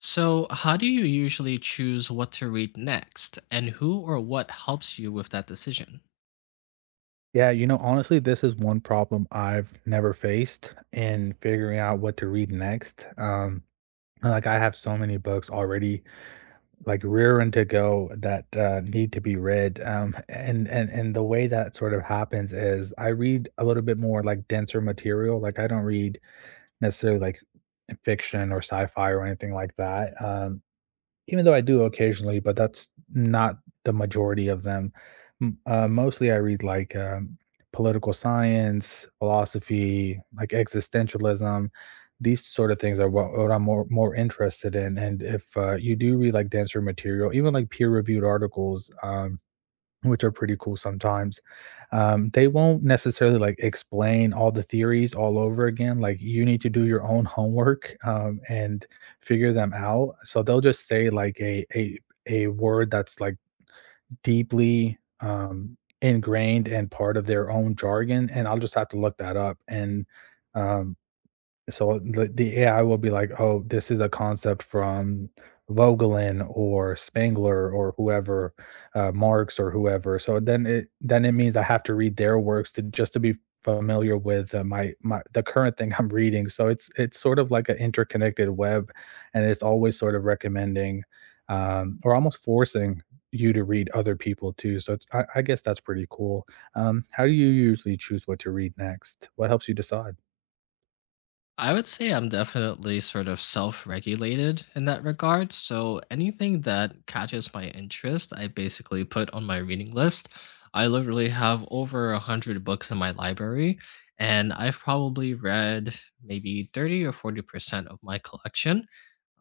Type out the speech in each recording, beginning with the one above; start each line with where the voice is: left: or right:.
left: So, how do you usually choose what to read next, and who or what helps you with that decision?
right: Honestly, this is one problem I've never faced in figuring out what to read next. Like I have so many books already like rearing to go that need to be read. And the way that sort of happens is I read a little bit more like denser material. Like I don't read necessarily like fiction or sci-fi or anything like that. Even though I do occasionally, but that's not the majority of them. M Mostly I read, like, political science, philosophy, like existentialism. These sort of things are what I'm more interested in, and if, you do read, like, denser material, even, like, peer-reviewed articles, which are pretty cool sometimes. They won't necessarily like explain all the theories all over again. Like you need to do your own homework and figure them out. So they'll just say like a word that's like deeply ingrained and part of their own jargon, and I'll just have to look that up and. Um, so the AI will be like, "Oh, this is a concept from Vogelin or Spengler or whoever, Marx or whoever." So then it means I have to read their works to just to be familiar with, my my the current thing I'm reading. So it's sort of like an interconnected web, and it's always sort of recommending, or almost forcing you to read other people too. So it's I guess that's pretty cool. How do you usually choose what to read next? What helps you decide?
left: I would say I'm definitely sort of self regulated in that regard. So, anything that catches my interest, I basically put on my reading list. I literally have over 100 books in my library, and I've probably read maybe 30 or 40% of my collection.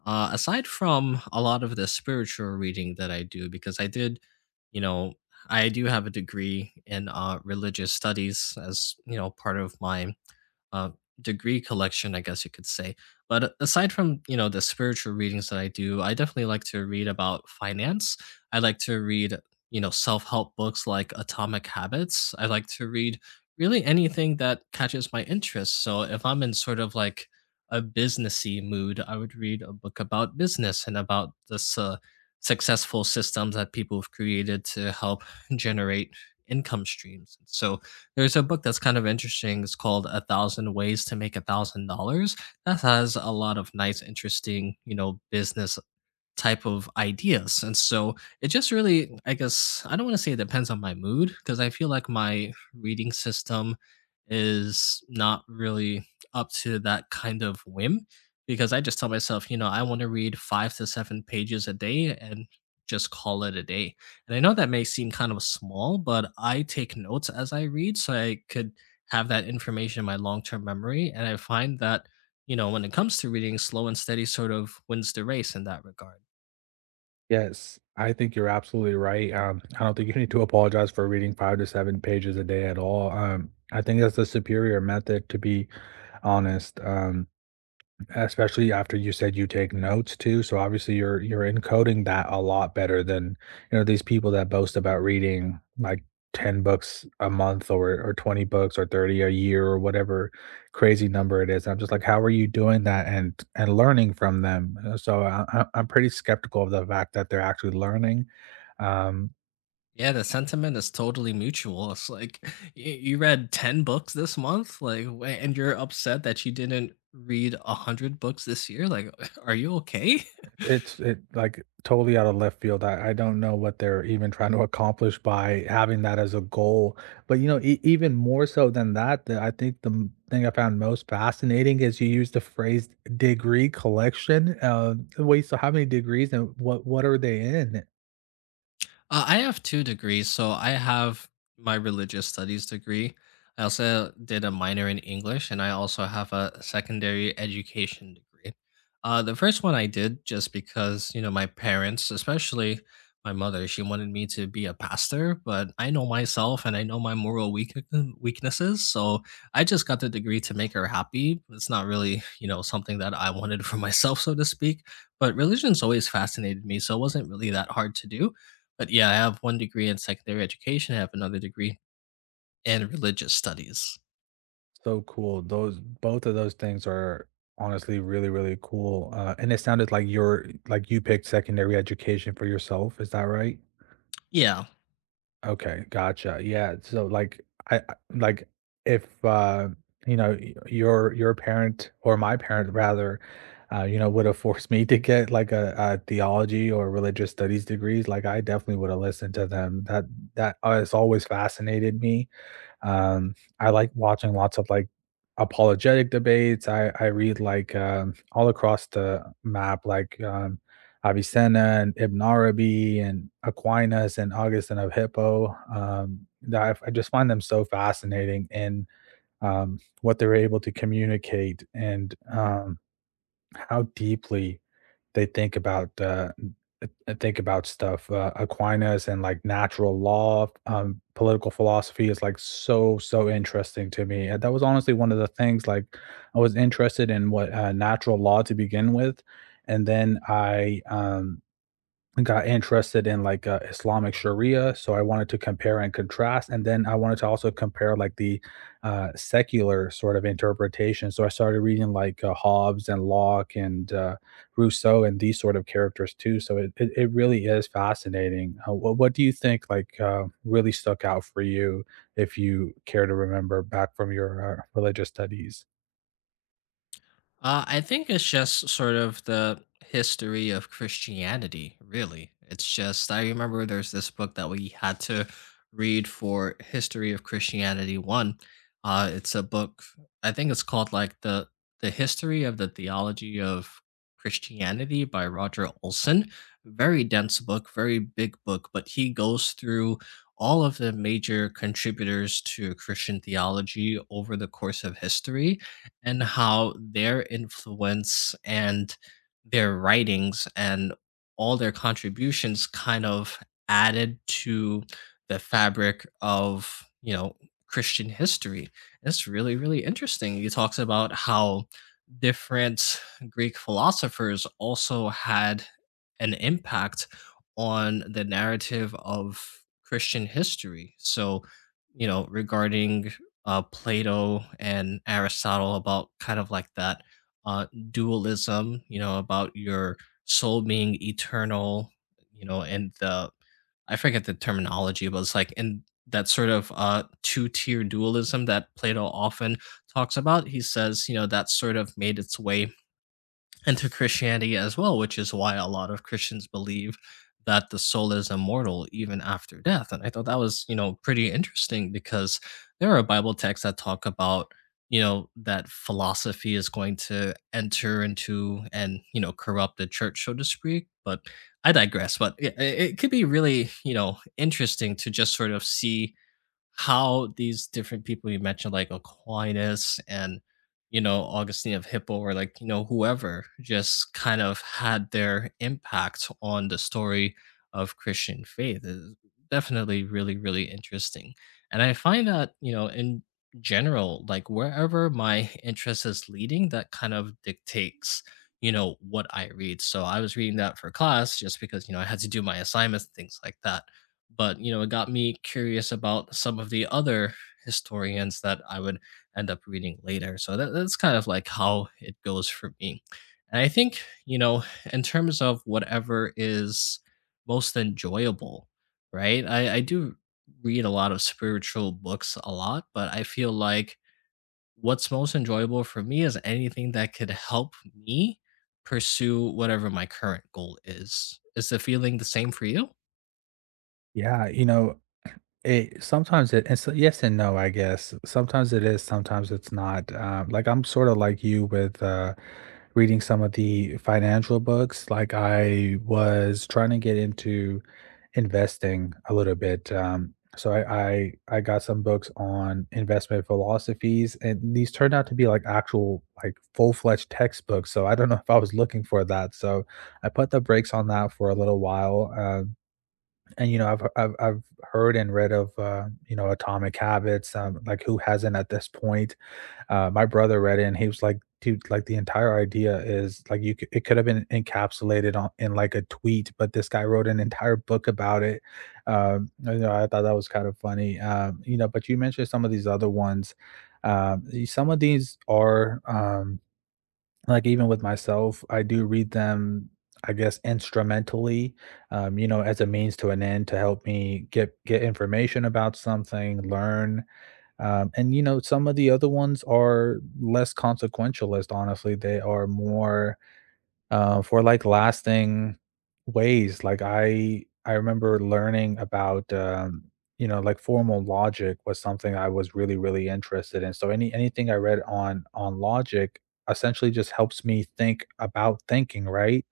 left: Aside from a lot of the spiritual reading that I do, because I did, you know, I do have a degree in religious studies as, you know, part of my uh, degree collection, I guess you could say. But aside from you know the spiritual readings that I do, I definitely like to read about finance. I like to read you know self help books like Atomic Habits. I like to read really anything that catches my interest. So if I'm in sort of like a businessy mood, I would read a book about business and about this successful systems that people have created to help generate income streams. So there's a book that's kind of interesting. It's called A Thousand Ways to Make $1,000. That has a lot of nice, interesting, you know, business type of ideas. And so it just really, I guess, I don't want to say it depends on my mood because I feel like my reading system is not really up to that kind of whim, because I just tell myself, you know, I want to read five to seven pages a day and just call it a day. And I know that may seem kind of small, but I take notes as I read so I could have that information in my long term memory. And I find that, you know, when it comes to reading, slow and steady sort of wins the race in that regard.
right: Yes, I think you're absolutely right. I don't think you need to apologize for reading 5 to 7 pages a day at all. I think that's the superior method, to be honest. Especially after you said you take notes too. So obviously you're encoding that a lot better than, you know, these people that boast about reading like 10 books a month or 20 books or 30 a year or whatever crazy number it is. I'm just like, how are you doing that and learning from them? So I'm pretty skeptical of the fact that they're actually learning. Um,
left: Yeah, the sentiment is totally mutual. It's like you read 10 books this month, like, and you're upset that you didn't read 100 books this year. Like, are you okay?
right: It's it like totally out of left field. I don't know what they're even trying to accomplish by having that as a goal. But you know, even more so than that, I think the thing I found most fascinating is you used the phrase degree collection. Wait, so how many degrees and what are they in?
left: I have two degrees. So I have my religious studies degree. I also did a minor in English, and I also have a secondary education degree. The first one I did just because, you know, my parents, especially my mother, she wanted me to be a pastor, but I know myself and I know my moral weaknesses. So I just got the degree to make her happy. It's not really, you know, something that I wanted for myself, so to speak. But religion's always fascinated me. So it wasn't really that hard to do, but yeah, I have one degree in secondary education, I have another degree in religious studies.
right: So cool. Those both of those things are honestly really cool. And it sounded like you picked secondary education for yourself. Is that right?
left: Yeah.
right: Okay, gotcha. Yeah, so, like, I like, if, you know, y your parent or my parent rather, you know, would've forced me to get, like, a theology or religious studies degrees, like, I definitely would've listened to them. That has always fascinated me, I like watching lots of like apologetic debates. I read like all across the map, like Avicenna and Ibn Arabi and Aquinas and Augustine of Hippo. That I just find them so fascinating in what they're able to communicate and how deeply they think about stuff, Aquinas and, like, natural law, political philosophy is, like, so interesting to me, and that was honestly one of the things, like, I was interested in what, natural law to begin with, and then I got interested in like Islamic Sharia, so I wanted to compare and contrast, and then I wanted to also compare like the secular sort of interpretation. So I started reading like Hobbes and Locke and Rousseau and these sort of characters too. So it really is fascinating. What do you think like really stuck out for you if you care to remember back from your religious studies?
left: I think it's just sort of the history of Christianity, really. It's just, I remember there's this book that we had to read for History of Christianity 1. It's a book, I think it's called like the History of the Theology of Christianity by Roger Olson. Very dense book, very big book, but he goes through all of the major contributors to Christian theology over the course of history, and how their influence and their writings and all their contributions kind of added to the fabric of, you know, Christian history. It's really really interesting. He talks about how different Greek philosophers also had an impact on the narrative of Christian history. So, you know, regarding Plato and Aristotle, about kind of like that dualism, you know, about your soul being eternal, you know, and the, I forget the terminology, but it's like in that sort of two tier dualism that Plato often talks about. He says, you know, that sort of made its way and to Christianity as well, which is why a lot of Christians believe that the soul is immortal even after death. And I thought that was, you know, pretty interesting because there are Bible texts that talk about, you know, that philosophy is going to enter into and, you know, corrupt the church, so to speak. But I digress. But yeah, it could be really, you know, interesting to just sort of see how these different people you mentioned, like Aquinas and, you know, Augustine of Hippo, or like, you know, whoever, just kind of had their impact on the story of Christian faith, is definitely really really interesting, and I find that, you know, in general, like wherever my interest is leading, that kind of dictates, you know, what I read. So I was reading that for class just because, you know, I had to do my assignments and things like that, but you know it got me curious about some of the other historians that I would end up reading later. So that's kind of like how it goes for me, and I think, you know, in terms of whatever is most enjoyable, right, I do read a lot of spiritual books a lot, but I feel like what's most enjoyable for me is anything that could help me pursue whatever my current goal is. Is the feeling the same for you?
right: Yeah, you know, It sometimes it it's yes and no, I guess. Sometimes it is, sometimes it's not. Like I'm sort of like you with reading some of the financial books. Like I was trying to get into investing a little bit. So I got some books on investment philosophies, and these turned out to be like actual like full fledged textbooks. So I don't know if I was looking for that. So I put the brakes on that for a little while. And you know I've heard and read of you know Atomic Habits. Like who hasn't at this point? My brother read it and he was like, dude, like the entire idea is like you. It could have been encapsulated in like a tweet, but this guy wrote an entire book about it. You know, I thought that was kind of funny. You know, but you mentioned some of these other ones. Some of these are like even with myself, I do read them, I guess, instrumentally, you know, as a means to an end to help me get information about something, learn. And you know, some of the other ones are less consequentialist, honestly. They are more for like lasting ways. Like I remember learning about you know like formal logic was something I was really interested in. So anything I read on logic essentially just helps me think about thinking, right?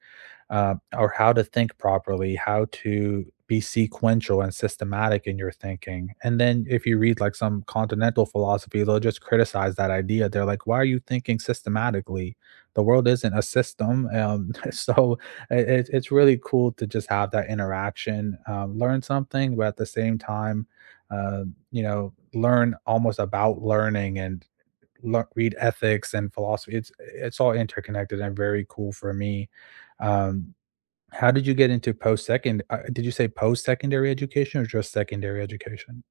right: Or how to think properly, how to be sequential and systematic in your thinking. And then if you read like some continental philosophy, they'll just criticize that idea. They're like, why are you thinking systematically? The world isn't a system. So it's really cool to just have that interaction, learn something, but at the same time, uh, you know, learn almost about learning and read ethics and philosophy. It's all interconnected and very cool for me. Um, how did you get into post-second did you say post-secondary education or just secondary education?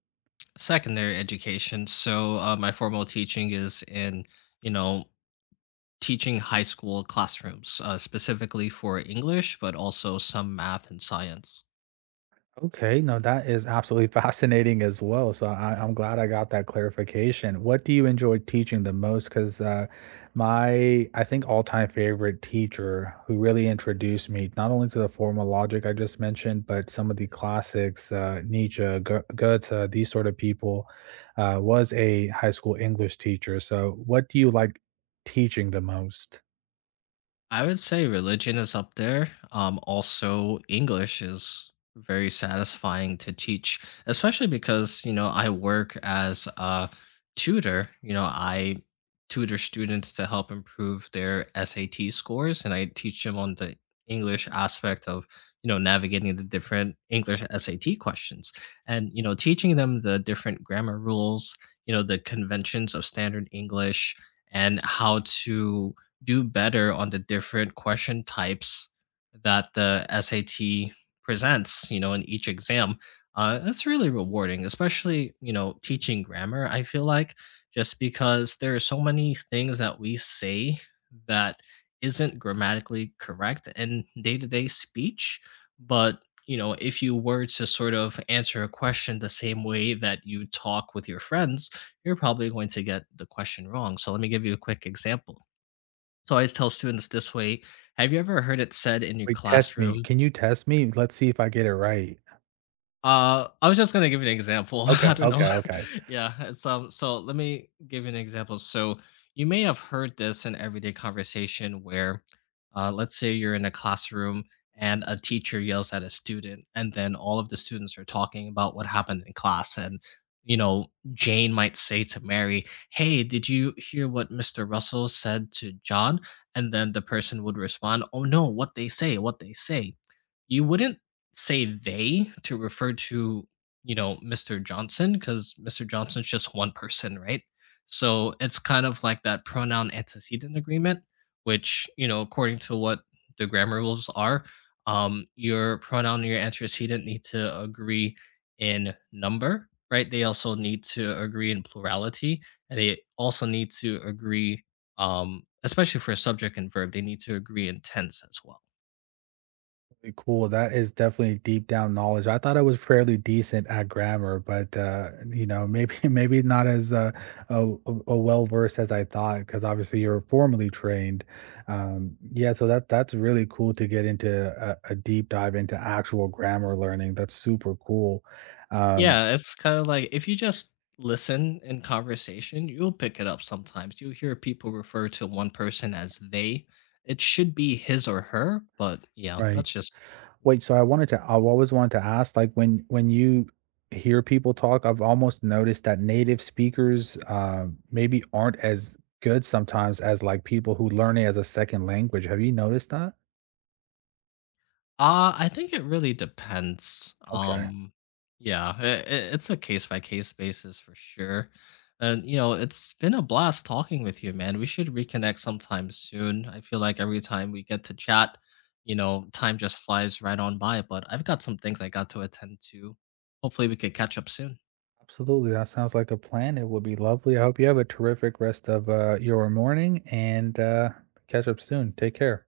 left: Secondary education. So my formal teaching is in, you know, teaching high school classrooms, specifically for English, but also some math and science.
right: Okay, no, that is absolutely fascinating as well, so I'm glad I got that clarification. What do you enjoy teaching the most? 'Cause, my, I think, all-time favorite teacher who really introduced me not only to the formal logic I just mentioned, but some of the classics, Nietzsche, Go Goethe, these sort of people, was a high school English teacher, so what do you like teaching the most?
left: I would say religion is up there. Also, English is very satisfying to teach, especially because, you know, I work as a tutor. You know, I tutor students to help improve their SAT scores, and I teach them on the English aspect of, you know, navigating the different English SAT questions, and, you know, teaching them the different grammar rules, you know, the conventions of standard English and how to do better on the different question types that the SAT presents, you know, in each exam. It's really rewarding, especially, you know, teaching grammar, I feel like, just because there are so many things that we say that isn't grammatically correct in day to day speech. But, you know, if you were to sort of answer a question the same way that you talk with your friends, you're probably going to get the question wrong. So let me give you a quick example. So I always tell students this way, have you ever heard it said in your
right: Wait, test me.
left: classroom,
right: Can you test me? Let's see if I get it right.
left: I was just gonna give you an example. I don't know.
right: Okay.
left: Yeah, it's so let me give you an example. So you may have heard this in everyday conversation where let's say you're in a classroom and a teacher yells at a student and then all of the students are talking about what happened in class and, you know, Jane might say to Mary, "Hey, did you hear what Mr. Russell said to John?" And then the person would respond, "Oh no, what they say, what they say." You wouldn't say they to refer to, you know, Mr. Johnson, because Mr. Johnson's just one person, right? So it's kind of like that pronoun antecedent agreement, which, you know, according to what the grammar rules are, your pronoun and your antecedent need to agree in number, right? They also need to agree in plurality, and they also need to agree, especially for subject and verb, they need to agree in tense as well.
right: Okay, cool. That is definitely deep down knowledge. I thought I was fairly decent at grammar, but you know, maybe maybe not as well versed as I thought, because obviously you're formally trained. Yeah, so that's really cool to get into a deep dive into actual grammar learning. That's super cool. Um,
left: Yeah, it's kind of like if you just listen in conversation, you'll pick it up sometimes. You hear people refer to one person as they. It should be his or her, but yeah,
right: right.
left: that's just.
right: Wait, so I wanted to I've always wanted to ask, like when you hear people talk, I've almost noticed that native speakers maybe aren't as good sometimes as like people who learn it as a second language. Have you noticed that?
left: I think it really depends.
right: Okay.
left: Yeah, it, it's a case by case basis for sure. And you know, it's been a blast talking with you, man. We should reconnect sometime soon. I feel like every time we get to chat, you know, time just flies right on by. But I've got some things I got to attend to. Hopefully, we could catch up soon.
right: Absolutely. That sounds like a plan. It would be lovely. I hope you have a terrific rest of your morning and catch up soon. Take care.